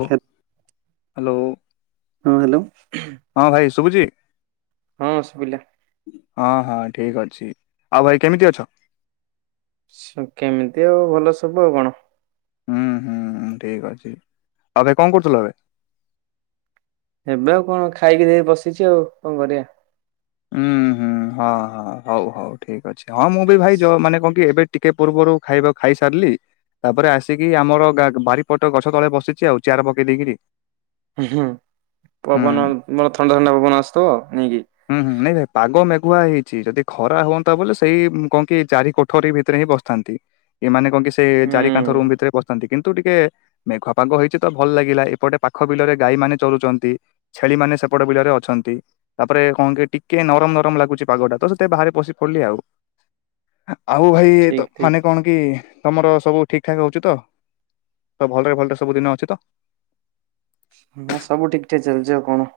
ଓ ହେ ହାଲୋ। ହଁ ହାଲୋ। ହଁ ଭାଇ ଶୁଭୁଚି? ହଁ ଶୁବିଲା। ହଁ ହଁ ଠିକ ଅଛି ଆଉ ଭାଇ କେମିତି ଅଛ? ଛ କେମିତି ଆଉ ଭଲ ସବୁ ଆଉ କଣ? ଉଁ ହୁଁ ଠିକ ଅଛି ଆଉ ଭାଇ କଣ କରୁଥୁଲ ଏବେ? ଏବେ ଆଉ କଣ ଖାଇକି ଯାଇ ବସିଚି ଆଉ କଣ କରିବା। ଉଁ ହୁଁ ହଁ ହଁ ହୋଉ ହୋଉ ଠିକ ଅଛି ହଁ ମୁଁ ବି ଭାଇ ଜ ମାନେ କଣ କି ଏବେ ଟିକେ ପୂର୍ବରୁ ଖାଇବ ଖାଇସାରଲି। ତାପରେ ଆସିକି ଆମର ଗା ବାରିପଟ ଗଛ ତଳେ ବସିଚି ଆଉ ଚେୟାର ପକେଇ ଦେଇକିରି। ଉଁ ହୁଁ ହୁଁ ପବନ ଭଲ ଥଣ୍ଡା ଥଣ୍ଡା ପବନ ଆସୁଥିବ ନେଇକି ହୁଁ ହୁଁ ନାଇଁ ଭାଇ ପାଗ ମେଘୁଆ ହେଇଚି ଯଦି ଖରା ହୁଅନ୍ତା ବୋଲି ସେଇ କଣ କି ଚାରି କୋଠରୀ ଭିତରେ ହିଁ ବସ ଥାନ୍ତି ଏମାନେ କଣ କି ସେ ଜାରି କାନ୍ଥ ହୁଁ। ରୁମ ଭିତରେ ପସଥାନ୍ତି। କିନ୍ତୁ ଟିକେ ମେଘୁଆ ପାଗ ହେଇଚି ତ ଭଲ ଲାଗିଲା ଏପଟେ ପାଖ ବିଲରେ ଗାଈମାନେ ଚରୁଚନ୍ତି। ଛେଳିମାନେ ସେପଟ ବିଲରେ ଅଛନ୍ତି। ତାପରେ କଣ କି ଟିକେ ନରମ ନରମ ଲାଗୁଚି ପାଗଟା ତ ସେତେ ବାହାରେ ବସି ପଡିଲି ଆଉ। ଆଉ ଭାଇ ତ ଠିକ ଠିକ ମାନେ କଣ କି ତମର ସବୁ ଠିକ ଠାକ ହୋଉଚି ତ ତ ଭଲରେ ଭଲରେ ସବୁ ଦିନ ଅଛି ତ? ହଁ ସବୁ ଠିକଠାକ ଚାଲଚି ଆଉ କଣ।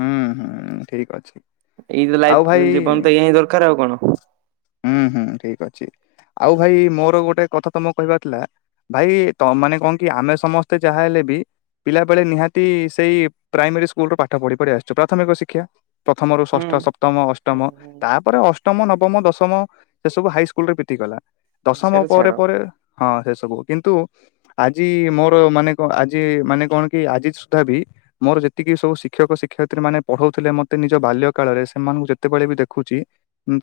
ହୁଁ ହୁଁ ଠିକ ଅଛି। ଏଇ ତ ଆଉ ଲାଇଫ ଜୀବନ ତ ଏଇଆ ହିଁ ଦରକାର ଆଉ କଣ। ଉଁ ହୁଁ ଠିକ ଅଛି ଆଉ ଭାଇ ମୋର ଗୋଟେ କଥା ତମକୂ କହିବାର ଥିଲା ଭାଇ ତମେମାନେ କଣ କି ଆମେ ସମସ୍ତେ ଯାହା ହେଲେ ବି ପିଲାବେଳେ ନିହାତି ସେଇ ପ୍ରାଇମେରୀ ସ୍କୁଲରୁ ପା ପାଠ ପଢି ପଢି ଆସଚୁ ପ୍ରାଥମିକ ଶିକ୍ଷା ପ୍ରଥମରୁ ଷଷ୍ଠ ସପ୍ ସପ୍ତମ ହୁଁ ଅଷ୍ଟମ ହୁଁ ତାପରେ ଅଷ୍ଟମ, ନବମ, ଦଶମ ସେସବୁ ହାଇସ୍କୁଲରେ ପିଟିଗଲା। ଦଶମ ସେଇଟା ଛାଡ। ପରେ ପରେ ହଁ ସେସବୁ କିନ୍ତୁ ଆଜି ମୋର ମାନେ କ ଆଜି ମାନେ କଣକି ଆଜି ସୁଦ୍ଧା ବି ମୋର ଯେତିକି ସବୁ ଶି ଶିକ୍ଷକ ଶିକ୍ଷୟତ୍ରୀ ମାନେ ପଢୋଉଥୁଲେ ମତେ ନିଜ ବାଲ୍ୟକାଳରେ ସେମାନଙ୍କୁ ଯେତେବେଳେ ବି ଦେଖୁଚି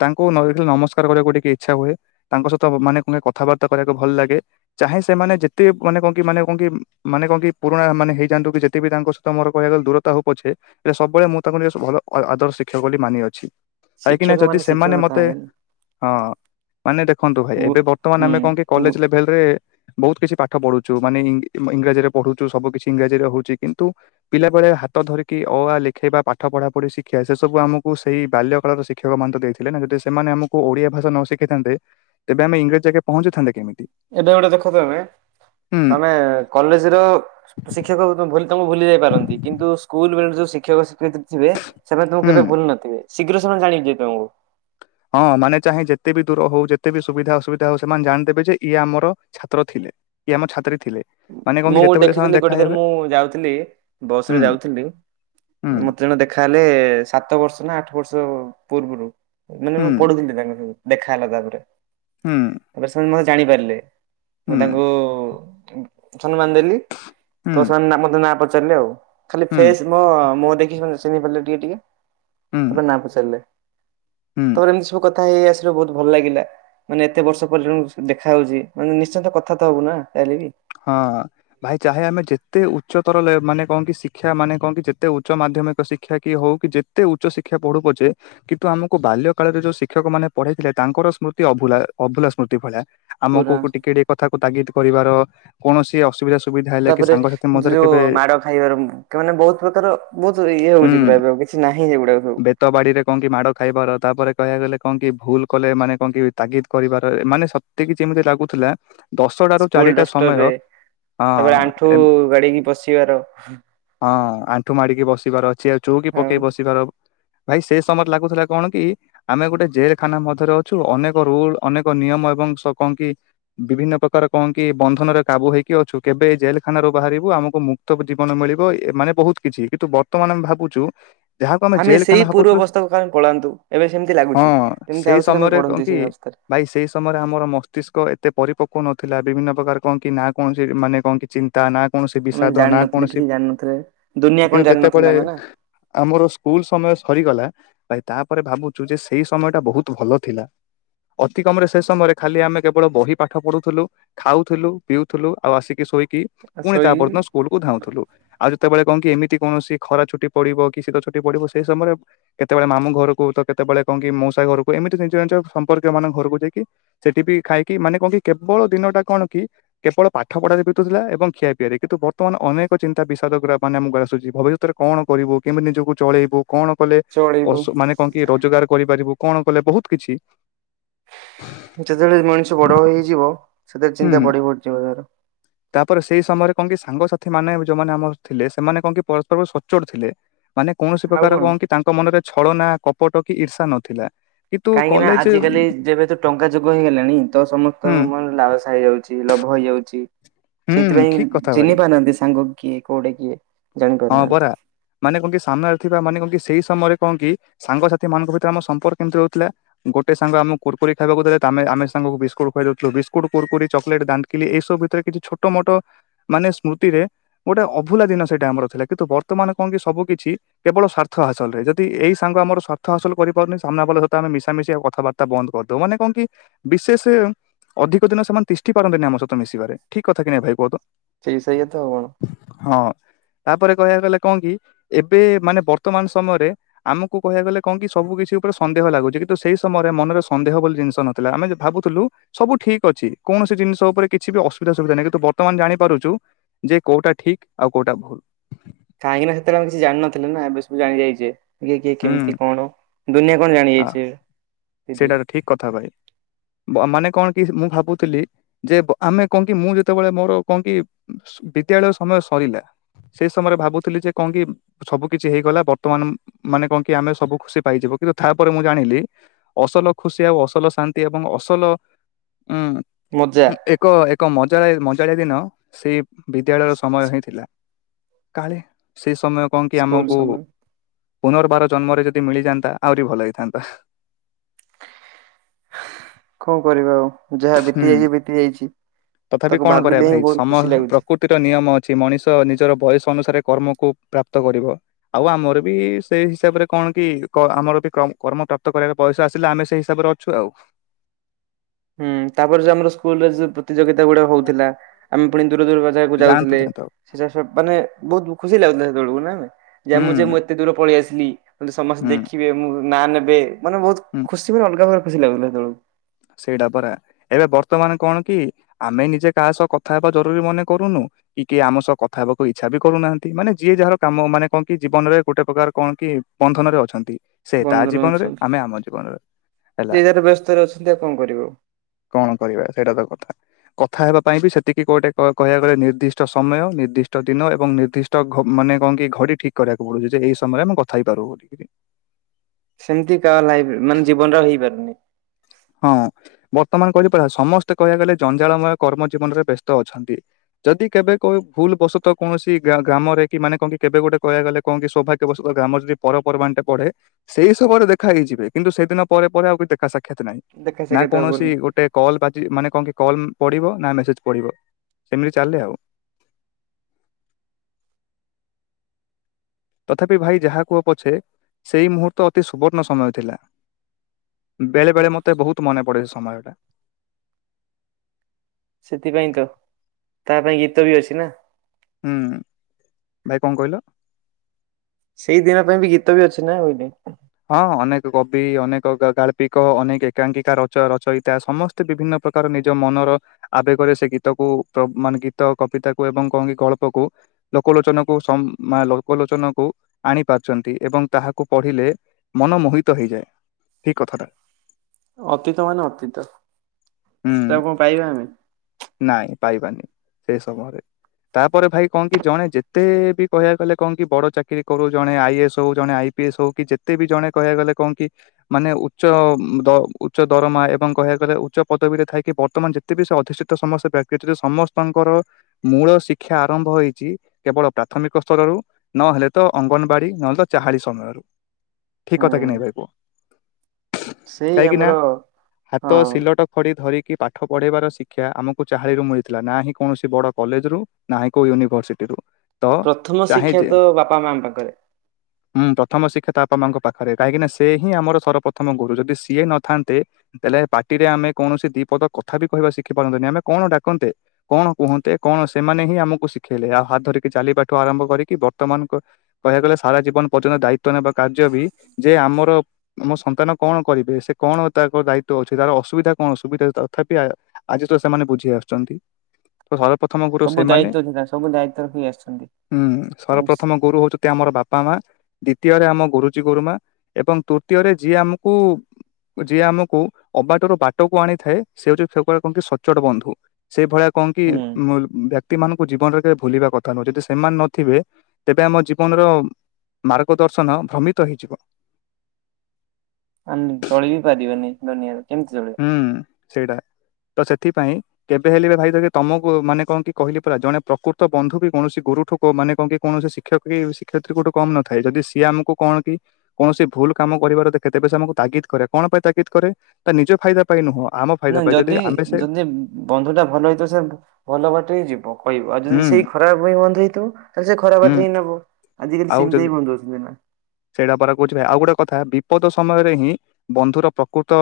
ତାଙ୍କୁ ନହେଲେ ନମସ୍କାର କରିବାକୁ ଟିକେ ଇଚ୍ଛା ହୁଏ ତାଙ୍କ ସହିତ ମାନେ ନେ କଥାବାର୍ତ୍ତା କରିବାକୁ ଭଲ ଲାଗେ। ଚାହେଁ ସେମାନେ ଯେତେ ମାନେ କଣ କି ମାନେ କଣ କି ମାନେ କଣ କି ପୁରୁଣା ମାନେ ହେଇଯାଆନ୍ତୁ କି ଯେତେ ବି ତାଙ୍କ ସ ମୋର କହିବାକୁ ଗଲେ ଦୂରତା ହୋଉ ପଛେ ଯେ ସବୁବେଳେ ମୁଁ ତାଙ୍କୁ ନିଜ ଭଲ ଆ ଆଦର ଶିକ୍ଷକ ବୋଲି ମାନିଅଛି। କାହିଁକିନା ଶିକ୍ଷକ ଯଦି ମାନେ ଶିକ୍ଷକ ସେମାନେ ମତେ ଥାଆନ୍ତେନି ହଁ ମାନେ ଦେଖନ୍ତୁ ଭାଇ ଗୁ ଏବେ ବର୍ତ୍ତମାନ ହୁଁ ଆମେ କଣକି ଗୁ କଲେଜ ଲେଭେଲରେ ବୋହୁତ କିଛି ପାଠ ପଢୁଚୁ ମାନେ ଇଂ ଇଂରାଜୀରେ ପଢୁଚୁ ସବୁ କିଛି ଇଂରାଜୀରେ ହୋଉଚି କିନ୍ତୁ ପିଲାପଳେ ହା ତ ଧରିକି ଅ ଆ ଲେଖେଇବା ପାଠ ପଢ଼ାପଢ଼ି ଶିକ୍ଷା ସେ ସବୁ ଆମକୁ ସେଇ ବାଲ୍ୟକଳର ଶିକ୍ଷକମାନ ଦେଇଥି ଥିଲେ ନା ଯଦି ସେମାନେ ଆମକୁ ଓଡିଆଭାଷା ନ ଶିଖେଇଥାନ୍ତେ ତେବେ ଆମେ ଇଂରାଜୀ ଯାକେ ପହଞ୍ଚିଥାନ୍ତେ କେମିତି? ଏବେ ଗୋଟେ ଦେଖ ତମେ ହୁଁ ଆମେ କଲେଜର ଶ୍ ଶିକ୍ଷକ ବିତ ଭୁଲା ତମକୁ ଭୁଲି ଯାଇପାରନ୍ତି କିନ୍ତୁ ସ୍କୁଲବେଳୁ ଯୋଉ ଶିକ୍ଷକ ଶିକ୍ଷତ୍ରୀ ଯିବେ ସେମାନେ ହୁଁ ତମକୁ କେବେ ଭୁଲି ନଥିବେ। ଶୀଘ୍ର ସେମାନେ ଜାନିଯିବେ ତମକୁ? ହଁ ମାନେ ଚାହେଁ ଯେତେବି ଦୂର ହଉ ଯେତେବିି ସୁବିଧା ଅସୁବିଧା ହଉ ସେମାନେ ଜାଣିଦେବେ ଯେ ଇଏ ଆମର ଛାତ୍ର ଥିଲେ କି ଆମ ଛାତ୍ରୀ ଥିଲେ? ମାନେ କଣ ମୁଁ କି ଯେତେବେଳେ ସେମାନେ ଦେଖିଥିଲି ଦେଖା ଗୋଟେ ଥର ହେବେ ମୁଁ ଯାଉଥିଲି ବସରେ ହୁଁ ଯାଉଥିଲି। ହୁଁ ମତେ ଜଣେ ଦେଖ୍ ଦେଖାହେଲେ ସାତ ବର୍ଷ ନା ଆଠ ବର୍ଷ ପୂର୍ବରୁ। ମାନେ ମୁଁ ହୁଁ ପଢୁଥିଲି ତାଙ୍କ ସବୁ ଦେଖାହେଲା ତାପରେ। ହୁଁ। ତାପରେ ସେମାନେ ମତେ ଜାଣିପାରିଲେ। ମୁଁ ହୁଁ ତାଙ୍କୁ ମାନ ଦେଲି ହୁଁ ତ ସେମାନେ ମତେ ନା ପଚାରିଲେ ଆଉ ଖାଲି ହୁଁ ଫେସ ମ ମୁହଁ ଦେଖି ଚିହ୍ନି ପାରିଲେ ଟିକେ ଟିକେ ହୁଁ ତାପରେ ନାଁ ପଚାରିଲେ? ହୁଁ। ତାପରେ ଏମିତି ସବୁ କଥା ହେଇ ହେଇ ଆସିଲେ ବହୁତ ଭଲ ଲାଗିଲା। ମାନେ ଏତେ ବର୍ଷ ପରେଲ ଦେଖା ହଉଛି ମାନେ ନିଶ୍ଚନ୍ତ କଥା ତ ହବୁ ନା ଯାହଲେ ବି? ହଁ ଭାଇ ଚାହେ ଆମେ ଯେ ଯେତେ ଉଚ୍ଚତର ମାନେ କହ କି ଶିକ୍ଷା ମାନେ କହଣ କି ଯେତେ ଉଚ୍ଚ ମାଧ୍ୟମିକ ଶିକ୍ଷା କି ହଉ କି ଯେ ଯେତେ ଉଚ୍ଚ ଶିକ୍ଷା ପଢୁ ପଛେ? କିନ୍ତୁ ଆମକୁ ବାଲ୍ୟ କାଳରେ ଯୋଉ ଶିକ୍ଷକ ମାନେ ପଢେଇଥିଲେ ତାଙ୍କର ସ୍ମୃତି ଅଭୁଲା ଅଭୁଲା ସ୍ମୃତି ଭଳିଆ। ଆମକୁ ପୁରା ଟିକେ ଟିକେ କଥାକୁ ତାଗିଦ କରିବାର କୌଣସି ଅସୁବିଧା ସୁବିଧା ହେଲେ କି ତାପରେ ସାଙ୍ଗସାଥି ମଧ୍ୟରେ ଯୋଉ କେବେ ମାଡ ଖାଇବାର ମୁ ମାନେ ବହୁତ ପ୍ରକାର ବହୁତ ଇଏ ହଉଛି ପ୍ରାୟତ? କିଛି ନାହିଁ ଏଗୁଡ଼ାକ। ଖେତ ବାଡିରେ କଣ କି ମାଡ଼ ଖାଇବାର ତାପରେ କହିବା ଗଲେ କଣ କି ଭୁଲ କଲେ ମାନେ କଣ କି ତାଗିଦ କରିବାର ମାନେ ସ ତେକି ଯେମିତି ଲାଗୁଥିଲା ଦଶଟାରୁ ସ୍କୁଲ ଚାରିଟା ସମୟ ଡଷ୍ଟରରେ ହଁ। ତାପରେ ହଁ ଆଣ୍ଠୁ ଗାଡିକି ବସିବାର ଆଣ୍ଠୁ ମାଡିକି ବସିବାର ଅଛି ଆଉ ଚୋଉକି ଆଉ ପକେଇ ବସିବାର ଭାଇ ସେଇ ସମୟରେ ଲାଗୁଥିଲା କଣ କି? ଆମେ ଗୋଟେ ଜେଲଖାନା ମଧ୍ୟରେ ଅଛୁ ଅନେକ ରୁଲ ଅନେକ ନିୟମ ଏବଂ କଣ କି? ବିଭିନ୍ନ ପ୍ରକାର କଣ କି ବନ୍ଧନରେ କାବୁ ହେଇକି ଅଛୁ କେବେ ଜେଲଖାନାରୁ ବାହାରିବୁ ଆମକୁ ମୁ ଜୀବନ ମିଳିବ ମାନେ ବହୁତ କିଛି କିନ୍ତୁ ବର୍ତ୍ତମାନ ଆମେ ଭାବୁଛୁ? ଯାହାକୁ ଆମେ ଜେଲ ସେଇ ଖାନା ପୂର୍ବ ଭାବୁଥିଲୁ ଅବସ୍ଥାକୁ କାଇଁ ପଳାନ୍ତୁ ଏବେ ସେମିତି ଲାଗୁଛି। ହଁ ଯେମିତି ସେଇ ଆଉଥରେ ଆମେ ସମୟରେ କଣ ପଢନ୍ତି କି? ସେଇ ଅବସ୍ଥାରେ ଭାଇ ସେଇ ସମୟରେ ଆମର ମସ୍ତିଷ୍କ ଏତେ ପରିପକ୍ୱ ନଥିଲା ବିଭିନ୍ନ ପ୍ରକାର କଣ କି ନା କୌଣସି ମାନେ କଣ କି ଚି ତା ନା କୌଣସି ଆମେ ବିଷାଦ ନା ଜାଣିନଥିଲେ କୌଣସି କିଛି ଜାଣିନଥିଲେ। ଦୁନିଆ କଣ କିନ୍ତୁ ଜାଣିନଥିଲେ ଯେତେବେଳେ ଆମେ ନା ଆମର ସ୍କୁଲ ସମୟ ସରିଗଲା ଭ ତାପରେ ଭାବୁଛୁ ଯେ ସେଇ ସମୟ ଟା ବହୁତ ଭଲ ଥିଲା। ଅତିକମରେ ସେ ସମୟରେ ଖାଲି ଆମେ କେବଳ ବହି ପାଠ ପଢୁଥିଲୁ। ଖାଉଥିଲୁ ପିଉଥିଲୁ ଆଉ ଆସିକି ଶୋଇକି ପୁଣି ତା ଶୋଇ ପରଦିନ ସ୍କୁ ସ୍କୁଲ କୁ ଧାଉଥିଲୁ ଆଉ ଯେତେବେଳେ କଣ କି ଏମିତି କୌଣସି ଖରା ଛୁଟି ପଡିବ କି ଶୀତ ଛୁଟି ପଡିବ ସେଇ ସମୟରେ କେତେବେଳେ ମାମୁ ଘରକୁ ତ କେତେବେଳେ କଣ କି ମଉସା ଘରକୁ ଏମିତି ଜି ଜିଷ ସମ୍ପର୍କୀୟ ମାନଙ୍କ ଘରକୁ ଯାଇକି ସେଠି ବି ଖାଇକି ମାନେ କଣ କି କେବଳ ଦିନଟା କଣ କି? କେବଳ ପାଠ ପଢାରେ ବିତୁଥିଲା ଏବଂ ଖିଆପିଆରେ କିନ୍ତୁ ବର୍ତ୍ତମାନ ଅନେକ ଚିନ୍ତା ବିସାଦଗ ମାନେ ଆମକୁ ଆସୁଛି ଭବିଷ୍ୟତରେ କଣ କରିବୁ କେମିତି ନିଜକୁ ଚଳେଇବୁ କଣ କଲେ ଚଳିବୁ ମାନେ କଣ କି ରୋଜଗାର କରିପାରିବୁ କଣ କଲେ ବହୁତ କିଛି ଯେତେବେଳେ ମଣିଷ ବଡ ହେଇଯିବ ସେତେବେଳେ ଚିନ୍ତା ହୁଁ ବଢି ବଢି ଯିବ ତାର। ତାପରେ ସେଇ ସମୟରେ କଣ କି ସାଙ୍ଗସାଥି ମାନେ ଯୋଉମାନେ ଆମର ଥିଲେ ସେମାନେ କଣ କି ପରସ୍ପର ସଚୋଟ ଥିଲେ। ମାନେ କୌଣସି ପ୍ରକାର କଣ କି ତାଙ୍କ ମନରେ ଛଳନା କପଟ କି ଇର୍ଷା ନଥିଲା। କିନ୍ତୁ କାହିଁକି ନା କଲେଜ ଆଜିକାଲି ଯେବେ ତ ଟଙ୍କା ଯୁଗ ହେଇଗଲାଣି ତ ସମସ୍ତଙ୍କ ହୁଁ ମନରେ ଲାଳସା ହେଇଗଲାଣି। ଲୋଭ ହେଇଯାଉଛି ହୁଁ ସେଇଥିପାଇଁ ଠିକ କଥା ଚିହ୍ନି ଭାଇ। ପାରୁନାହାନ୍ତି ସାଙ୍ଗ କିଏ କୋଉଠେ କିଏ? ଜାଣି ହଁ ପାରୁନାହାନ୍ତି ବରା। ମାନେ କଣ କିି ସାମ୍ନାରେ ଥିବା ମାନେ କଣ କି ସେଇ ସମୟରେ କଣ କି ସାଙ୍ଗସାଥି ମାନଙ୍କ ଭିତରେ ଆମ ସମ୍ପର୍କ କେମିତି ରହୁଥିଲା। ଗୋଟେ ସାଙ୍ଗ ଆମ କୁକୁରି ଖାଇବାକୁ ଦେଲେ ତା ଆମେ ଆମେ ସାଙ୍ଗକୁ ବିସ୍କୁଟ ଖୁଆଇ ଦଉ ଥିଲୁ ବିସ୍କୁଟ କୁରକୁରି ଚକଲେଟ ଦା ଏଇସବୁ ଭିତରେ କିଛି ଛୋଟ ମୋଟ ମାନେ ସ୍ମୃତିରେ ଗୋଟେ ଅଭୁଲା ଦିନ ସେଇଟା ଆମର। ଥିଲା କିନ୍ତୁ ବର୍ତ୍ତମାନ କଣ କି ସବୁ କିଛି। କେବଳ ସ୍ୱାର୍ଥ ହାସଲରେ ଯଦି ଏଇ ସାଙ୍ଗ ଆମର ସ୍ୱାର୍ଥ ହାସଲ କରିପାରୁନି [unintelligible] ସହିତ ଆମେ ମିଶା ମିଶି ଆଉ କଥାବା ତା ବନ୍ଦ କରିଦଉ ମାନେ କଣ କି ବିଶେଷେ ଅଧିକ ଦିନ ସେମାନେ ତିଷ୍ଠି ପାରନ୍ତିନି ଆମ ସହିତ ମିଶିବାରେ ଠିକ୍ କଥା କି ନହିଁ ଭାଇ କୁହ ତ। ସେଇ ସେଇୟା ତ ଆଉ କଣ। ହଁ। ତାପରେ କହିବାକୁ ଗଲେ କଣ କି ଏବେ ମାନେ ବର୍ତ୍ତମାନ ସମୟରେ। ଆମକୁ କହିବାକୁ ଗଲେ କଣ କି ସବୁ କିଛି ଉପରେ ସନ୍ଦେହ ଲାଗୁଚି କିନ୍ତୁ ସେଇ ସମୟରେ ମନରେ ସନ୍ଦେହ ବୋଲି ଜିନିଷ ନ ଥିଲା ଆମେ ଯେ ଭାବୁଥୁଲୁ। ସବୁ ଠିକ ଅଛି କୌଣସି ଜିନିଷ ଉପରେ କିଛି ଅସୁବିଧା ସୁବିଧା ନାହିଁ କିନ୍ତୁ ବର୍ତ୍ତମାନ ଜାଣିପାରୁଚୁ। ଯେ କୋଉଟା ଠିକ ଆଉ କୋଉଟା ଭୁଲ। କାହିଁକିନା ସେତେବେଳେ ଆମେ କିଛି ଜାଣିନଥିଲେ ନା ଏବେ ସବୁ ଜାଣିଯାଇଚେ। ଇଏ କିଏ କେମିତି ହୁଁ କଣ ଦୁନିଆ କଣ ଜାଣି ଯାଇଛେ। ସେଟାରେ ଠିକ୍ କଥା ଭାଇ ମାନେ କଣ କି ମୁଁ ଭାବୁଥିଲି। ଯେ ଆମେ କଣ କି ମୁଁ ଯେତେବେଳେ ମୋର କଁ କି ସୁ ବିଦ୍ୟାଳୟ ସମୟ ସରିଲା। ସେଇ ସମୟରେ ଭାବୁଥିଲି ଯେ କଣ କି ସବୁ କିଛି ହେଇଗଲା ବର୍ତ୍ତମାନ ମାନେ କଣ କି ଆମେ ସବୁ ଖୁସି ପାଇଯିବୁ କିନ୍ତୁ ତାପରେ ମୁଁ ଜାଣିଲି। ଅସଲ ଖୁସି ଆଉ ଅସଲ ଶାନ୍ତି ଏବଂ ଅସଲ ଉଁ ମଜା ଏକ କ ଏକ ମଜାଳି ମଜାଳିଆ ଦିନ ସେଇ ବିଦ୍ୟାଳୟ ସମୟ ହିଁ ଥିଲା। କାଳେ ସେ ସମୟ କଣ କି ସ୍କୁଲ ଆମକୁ। ସମୟ। ପୁନର୍ବାର ଜନ୍ମରେ ଯଦି ମିଳିଯାନ୍ତା ଆହୁରି ଭଲ ହେଇଥାନ୍ତା। କଣ କରିବା ଆଉ ଯାହା ବିତି ହୁଁ। ଯାଇଚି ବିତି ଯାଇଚି ତଥାପି ତାକୁ କଣ କରିବା ଭାବିଲେ ହିଁ ଭାଇ ବହୁତ ସମ ଖୁସି ଲାଗୁଚି। [unintelligible] ନିୟମ ଅଛି ମଣିଷ ନିଜର ବୟସ ଅନୁସାରେ କର୍ମକୁ ପ୍ରାପ୍ତ କରିବ। ଆଉ ଆମର ବି ସେ ହିସାବରେ କଣ କି କ ଆମର ବି କମ୍ କର୍ମ ପ୍ରାପ୍ତ କରିବାରେ ବୟସ ଆସ ଚିଲା ଆମେ ସେ ହିସାବରେ ଅଛୁ ଆଉ। ହୁଁ ତାପରେ ଯୋଉ ଆମର ସ୍କୁଲ ରେ ଯଉ ପ୍ରତିଯୋଗିତା ଗୁଡା ହଉଥିଲା ଆମେ ପୁଣି ଦୂର ଦୂର ବା ଜାଗାକୁ ଯାଆନ୍ତୁ ଯାଉଥିଲେ ଯାଆନ୍ତୁ ଆଉ [unintelligible] ମାନେ ବହୁତ ଖୁସି ଲାଗୁଥିଲା ସେତେବେଳକୁ ନା ନାଇଁ ଯେ ମୁଁ ଯେ ହୁଁ ମୁଁ ଏତେ ଦୂର ପଳେଇ ଆସିଲି ସମସ୍ତେ ହୁଁ ଦେଖିବେ ମୋ ନାଁ ନେବେ। ମାନେ ବହୁତ ହୁଁ ଖୁସିବି ଅଲଗା ପ୍ରକାରେ ଖୁସି ଲାଗୁଥିଲା ହେତେବେଳକୁ। ସେଇଟା ପରା ଏବେ ବର୍ତ୍ତମାନ କଣ କି ଆମେ ନିଜେ କାହା ସହ କଥା ହେବା ଜରୁରୀ ମନେ କରୁନୁ। କି କିଏ ଆମ ସହ କଥା ହେବାକୁ ଇଚ୍ଛା ବି କରୁନାହାନ୍ତି ମାନେ ଯିଏ ଯାହାର କାମ ମାନେ କଣ କି ଜୀବନରେ ଗୋଟେ ପ୍ରକାର କଣ କି ବଦ୍ଧନରେ ଅଛନ୍ତି ସେ ତା ବନ୍ଧୁର ଜୀବନରେ ଅଛନ୍ତି। ଆମେ ଆମ ଜୀବନରେ ହେଲା। ତାର ଅସୁବିଧା କଣ କଣ କରିବ। କଣ କରିବା ସେଟା ତ କଥା। କଥା ହେବା ପାଇଁ ବି ସେତିକି ଗୋଟେ କ କହିବାକୁ ଗଲେ ନିର୍ଦ୍ଦିଷ୍ଟ ସମୟ ନିର୍ଦ୍ଦିଷ୍ଟ ଦିନ ଏବଂ ନିର୍ଦ୍ଦି ତ ଘ ମାନେ କଣ କି ଘଡି ଠିକ୍ କରିବାକୁ ପଡୁଛି ଯେ ଏଇ ସମୟ ମୁ କଥା ହେଇପାରୁୁ ବୋ ସେମିତି କା ଲାଇଫ ମାନେ ଜୀବନରେ ଆଉ ହେଇପାରୁନି। ହଁ ବର୍ତ୍ତମାନ କହିଲି ପରା ସମସ୍ତେ କହିବାକୁ ଗଲେ ଜଞ୍ଜାଳମୟ କର୍ମ ଜୀବନରେ ବ୍ୟସ୍ତ ଅଛନ୍ତି। ଯଦି କେବେ କଉ ଭୁଲ ବସତ କୌଣସି ଗା ଗ୍ରାମରେ କି ମାନେ କଣ କି କେବେ ଗୋଟେ କହିବା ଗଲେ। କଣ କି ସୌଭାଗ୍ୟବସତ ଗ୍ରାମରେ ଯଦି ପରପର୍ବାଣିଟେ ପଡେ। ସେଇସମୟରେ ଦେଖା ହେଇ ଯିବେ କିନ୍ତୁ ସେଦିନ ପରେ ପରେ ଆଉ ବି ଦେଖା ସାକ୍ଷାତ ନାହିଁ। ଦେଖା ନା ସାକ୍ଷାତ କୌଣସି ହବନି ଗୋଟେ କଲ୍ ବା ଚି ମାନେ କଣ କି କଲ୍ ପଡିବ ନା ମେସେଜ ପଡିବ ସେମିତି ଚାଲେ ଆଉ। ତଥାପି ଭାଇ ଯାହା କୁହ ପଛେ ସେଇ ମୁହୂର୍ତ୍ତ ଅତି ସୁବର୍ଣ୍ଣ ସମୟ ଥିଲା। ବେଳେ ବେଳେ ମତେ ବୋହୁତ ମନେ ପଡେ ସମୟଟା। ସେଥିପାଇଁ ତ ତା ପାଇଁ ଗୀତ ବି ଅଛି ନା। ହୁଁ ଭାଇ କଣ କହିଲ? ସେଇ ଦିନ ପାଇଁ ବି ଗୀତ ବି ଅଛି ନା ହେଇନି। ହଁ ଅନେକ କବି ଅନେକ ଗା-ଗାଳ୍ପିକ ଅନେକ ଏକାଙ୍କିକା ରଚ-ରଚୟିତା ସମ ସ୍ତେ ବିଭିନ୍ନ ପ୍ରକାର ନିଜ ମନର ଆବେଗରେ ସେ ଗୀତକୁ ପ୍ର ମାନେ ଗୀତ କବିତା କୁ ଏବଂ କଣକି ଗଳ୍ପ କୁ ଲୋକ ଲୋଚନକୁ ସ ମା ଲୋକ ଲୋଚନକୁ ଆଣି ପାରୁଚନ୍ତି ଏବଂ ତାହାକୁ ପଢିଲେ ମନ ମୋହିତ ହେଇଯାଏ ଏଇ କଥାଟା। ଅତୀତ ମାନେ ଅତୀତ ହୁଁ ସେଟାକୁ କଣ ପାଇବା ଆମେ। ନାଇଁ ପାଇବାନି ସେଇ ସମୟରେ। ତାପରେ ଭାଇ କଣ କି ଜଣେ ଯେତେ ବି କହିବାକୁଗଲେ କଣ କି ବଡ ଚାକିରି କରୁ ଜଣେ ଆଇଏସ୍ ହୋଉ ଜଣେ ଆଇ ପିଏସ୍ ହୋଉ କି ଯେତେ ବି ଜଣେ କହିବା କୁ ଗଲେ କଣ କି ମାନେ ଉଚ୍ଚ ଦ ଉଚ୍ଚ ଦରମା ଏବଂ କହିବାକୁ ଗଲେ ଉଚ୍ଚ ପଦବୀରେ ଥାଇକି ବର୍ତ୍ତମାନ ଯେତେ ବି ସେ ଅଧିଷତ୍ [unintelligible] ସମସ୍ତେ ପ୍ୟାକେଟରେ ସମସ୍ତଙ୍କର ମୂଳ ଶିକ୍ଷା ଆରମ୍ଭ ହେଇଚି କେବଳ ପ୍ରାଥମିକ ସ୍ତରରୁ। ନହେଲେ ତ ଅଙ୍ଗନବାଡି ନହେଲେ ତ ଚାହାଳି ସମୟରୁ ଠିକ୍ କଥା କି ହୁଁ ନାଇଁ ଭାଇ କୁଅ। ସେଇ କାହିଁକି ନା ଆମର ହାତ ହଁ ସିଲଟ ଖଡି ଧରିକି ପାଠ ପଢେଇବାର ଶି କ୍ଷା ଆମକୁ ଚାହାଳିରୁ ମିଳିଥିଲା ନାହିଁ କୌଣସି ବଡ କଲେଜରୁ ନାହିଁ କୋଉ ୟୁନିଭରସିଟିରୁୁ। ପ୍ରଥମ ଶିକ୍ଷା ତ ବାପା ମାଙ୍କ ପାଖରେ। ହ ହୁଁ ପ୍ରଥମ ଶିକ୍ଷା ତ ବାପା ମାଙ୍କ ପାଖରେ କାହିଁକି ନା ସେ ହିଁ ଆମର ସର୍ବପ୍ରଥମ ଗୁରୁ ଯଦି ସିଏ ନଥାନ୍ତେ। ତାହେଲେ ପାଟିରେ ଆମେ କୌଣସି ଦି ପଦ କଥା ବି କହିବା ଶିଖି ପାରନ୍ତେନି ଆମେ କଣ ଡାକନ୍ତେ। କଣ କୁହନ୍ତେ କଣ ସେମାନେ ହିଁ ଆମକୁ ଶିଖେଇଲେ ଆଉ ହାତ ଧରିକି ଚାଲିବାଠୁ ଆରମ୍ଭ କରିକି ବର୍ତ୍ତମାନ ପ କହିବାକୁ ଗଲେ ସାରା ଜୀବନ ପର୍ଯ୍ୟନ୍ତ ଦାୟିତ୍ବ ନେବା କାର୍ଯ୍ୟ ବି ଯେ ଆମର ଆମ ସନ୍ତାନ କଣ କରିବେ ସେ କଣ ତାଙ୍କ ଦାୟିତ୍ଵ ଅଛି। ତାର ଅସୁବିଧା କଣ ସୁବିଧା ତଥାପି ଆ ଆଜି ତ ସେମାନେ ବୁଝି ଆସୁଚନ୍ତି। ତ ସର୍ବପ୍ରଥମ ଗୁରୁ ସବୁ ସେମାନେ ଦାୟିତ୍ୱ ଥିଲା ସବୁ ଦାୟିତ୍ୱ ରଖି ଆସିଛନ୍ତି। ହୁଁ ଇସ୍, ସର୍ବପ୍ରଥମ ଗୁରୁ ହୋଉଚ ନ୍ତି ଆମର ବାପା ମା ଦ୍ଵିତୀୟରେ ଆମ ଗୁରୁଜୀ ଗୁରୁମା ଏବଂ ତୃତୀୟରେ ଯିଏ ଆମକୁ ଯିଏ ଆମକୁ ଅବାଟର ବାଟକୁ ଆଣିଥାଏ ସେ ହୋଉଚି [unintelligible] କୁହନ୍ତି ସଚ୍ଚୋଟ ବନ୍ଧୁ। ସେ ଭଳିଆ କଣ କି ହୁଁ ବ୍ୟକ୍ତି ମାନଙ୍କୁ ତାକୁ ଜୀବନରେ କେବେ ଭୁଲିବା କଥା ନୁହଁ। ଯଦି ସେମାନେ ନଥିବେ ତେବେ ଆମ ଜୀବନର ମାର୍ଗଦର୍ଶନ ଭ୍ରମିତ ହେଇଯିବ। ଆମେ ଚଳି ବି ପାରିବାନି ଦୁନିଆରେ କେମିତି ଚଳିବା। ହୁଁ ସେଇଟା ତ ସେଥିପାଇଁ କେବେ ହେଲେ ଭାଇ ଦେଖେ ତମକୁ ମାନେ କଣ କି କହିଲି ପରା ଜଣେ ପ୍ରକୃତ ବନ୍ଧୁ ବି କୌଣସି ଗୁରୁଠୁ କୋ ମାନେ କଣ କି କୌଣସି ଶିକ୍ଷକ ବି ଶିକଷୟିତ୍ରୀ କଠୁ କମ ନଥାଏ। ଯଦି ସିଏ ଆମକୁ କଣ କି କୌଣସି ଭୁଲ କାମ କରିବାର ଦେଖେ ତେବେ ସେ ଆମକୁ ତାଗିଦ କରେ କଣ ପାଇଁ ତାଗିଦ କରେ। ତା ନିଜ ଫାଇଦା ପାଇଁ ନୁହଁ। ଆମ ଫାଇଦା ନାଁଇ ପାଇଁ ଯଦି ଆମେ ସେ ଯଦି ବନ୍ଧୁଟା ଭଲ ହେଇଥିବ ସାର୍। ଭଲ ବାଟରେ ଯିବ କହିବୁ ଆଉ ହୁଁ ଯଦି ସେଇ ଖରାପ [unintelligible] ବନ୍ଧୁ ହେଇଥିବ ତାହେଲେ ସେ ଖରାପ ହୁଁ ବାଟରେ ହିଁ ନବ ଆଜିକାଲି ଆଉ ଯଦି ସେମିତି ହି ବନ୍ଧୁ ହୋଉଚନ୍ତି ନା। ସେଇଟା ପରା କୋହୁଚି ଭାଇ ଆଉ ଗୋଟେ କଥା ବିପଦ ସମୟରେ ହିଁ ବନ୍ଧୁର ପ୍ରକୃତ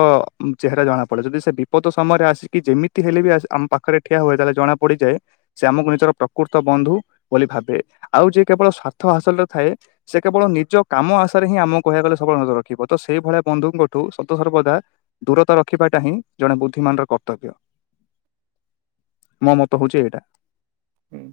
ଚେହେରା ଜଣା ପଡେ ଯଦି ସେ ବିପଦ ସମୟରେ ଆସିକି ଯେମି ହେଲେ ବି ଆ ଆମ ପାଖରେ ଠିଆ ହୁଏ ତାହେଲେ ଜଣା ପଡିଯାଏ ସେ ଆମକୁ ନିଜର ପ୍ରକୃତ ବନ୍ଧୁ ବୋଲି ଭାବେ ଆଉ ଯିଏ କେବଳ ସ୍ଵାର୍ଥ ହାସଲରେ ଥାଏ ସେ କେବଳ ନିଜ କାମ ଆଶାରେ ହିଁ ଆମକୁ କହିବାକୁ ଗଲେ ସବଳ ନଜର ରଖିବ ତ ସେଇଭଳିଆ ବନ୍ଧୁଙ୍କ ଠୁ ସତ ସର୍ବଦା ଦୂରତା ରଖିବାଟା ହିଁ ଜଣେ ବୁଦ୍ଧିମାନର କର୍ତ୍ତବ୍ୟ। ମୋ ମତ ହଉଛେ ଏଇଟା। ହୁଁ।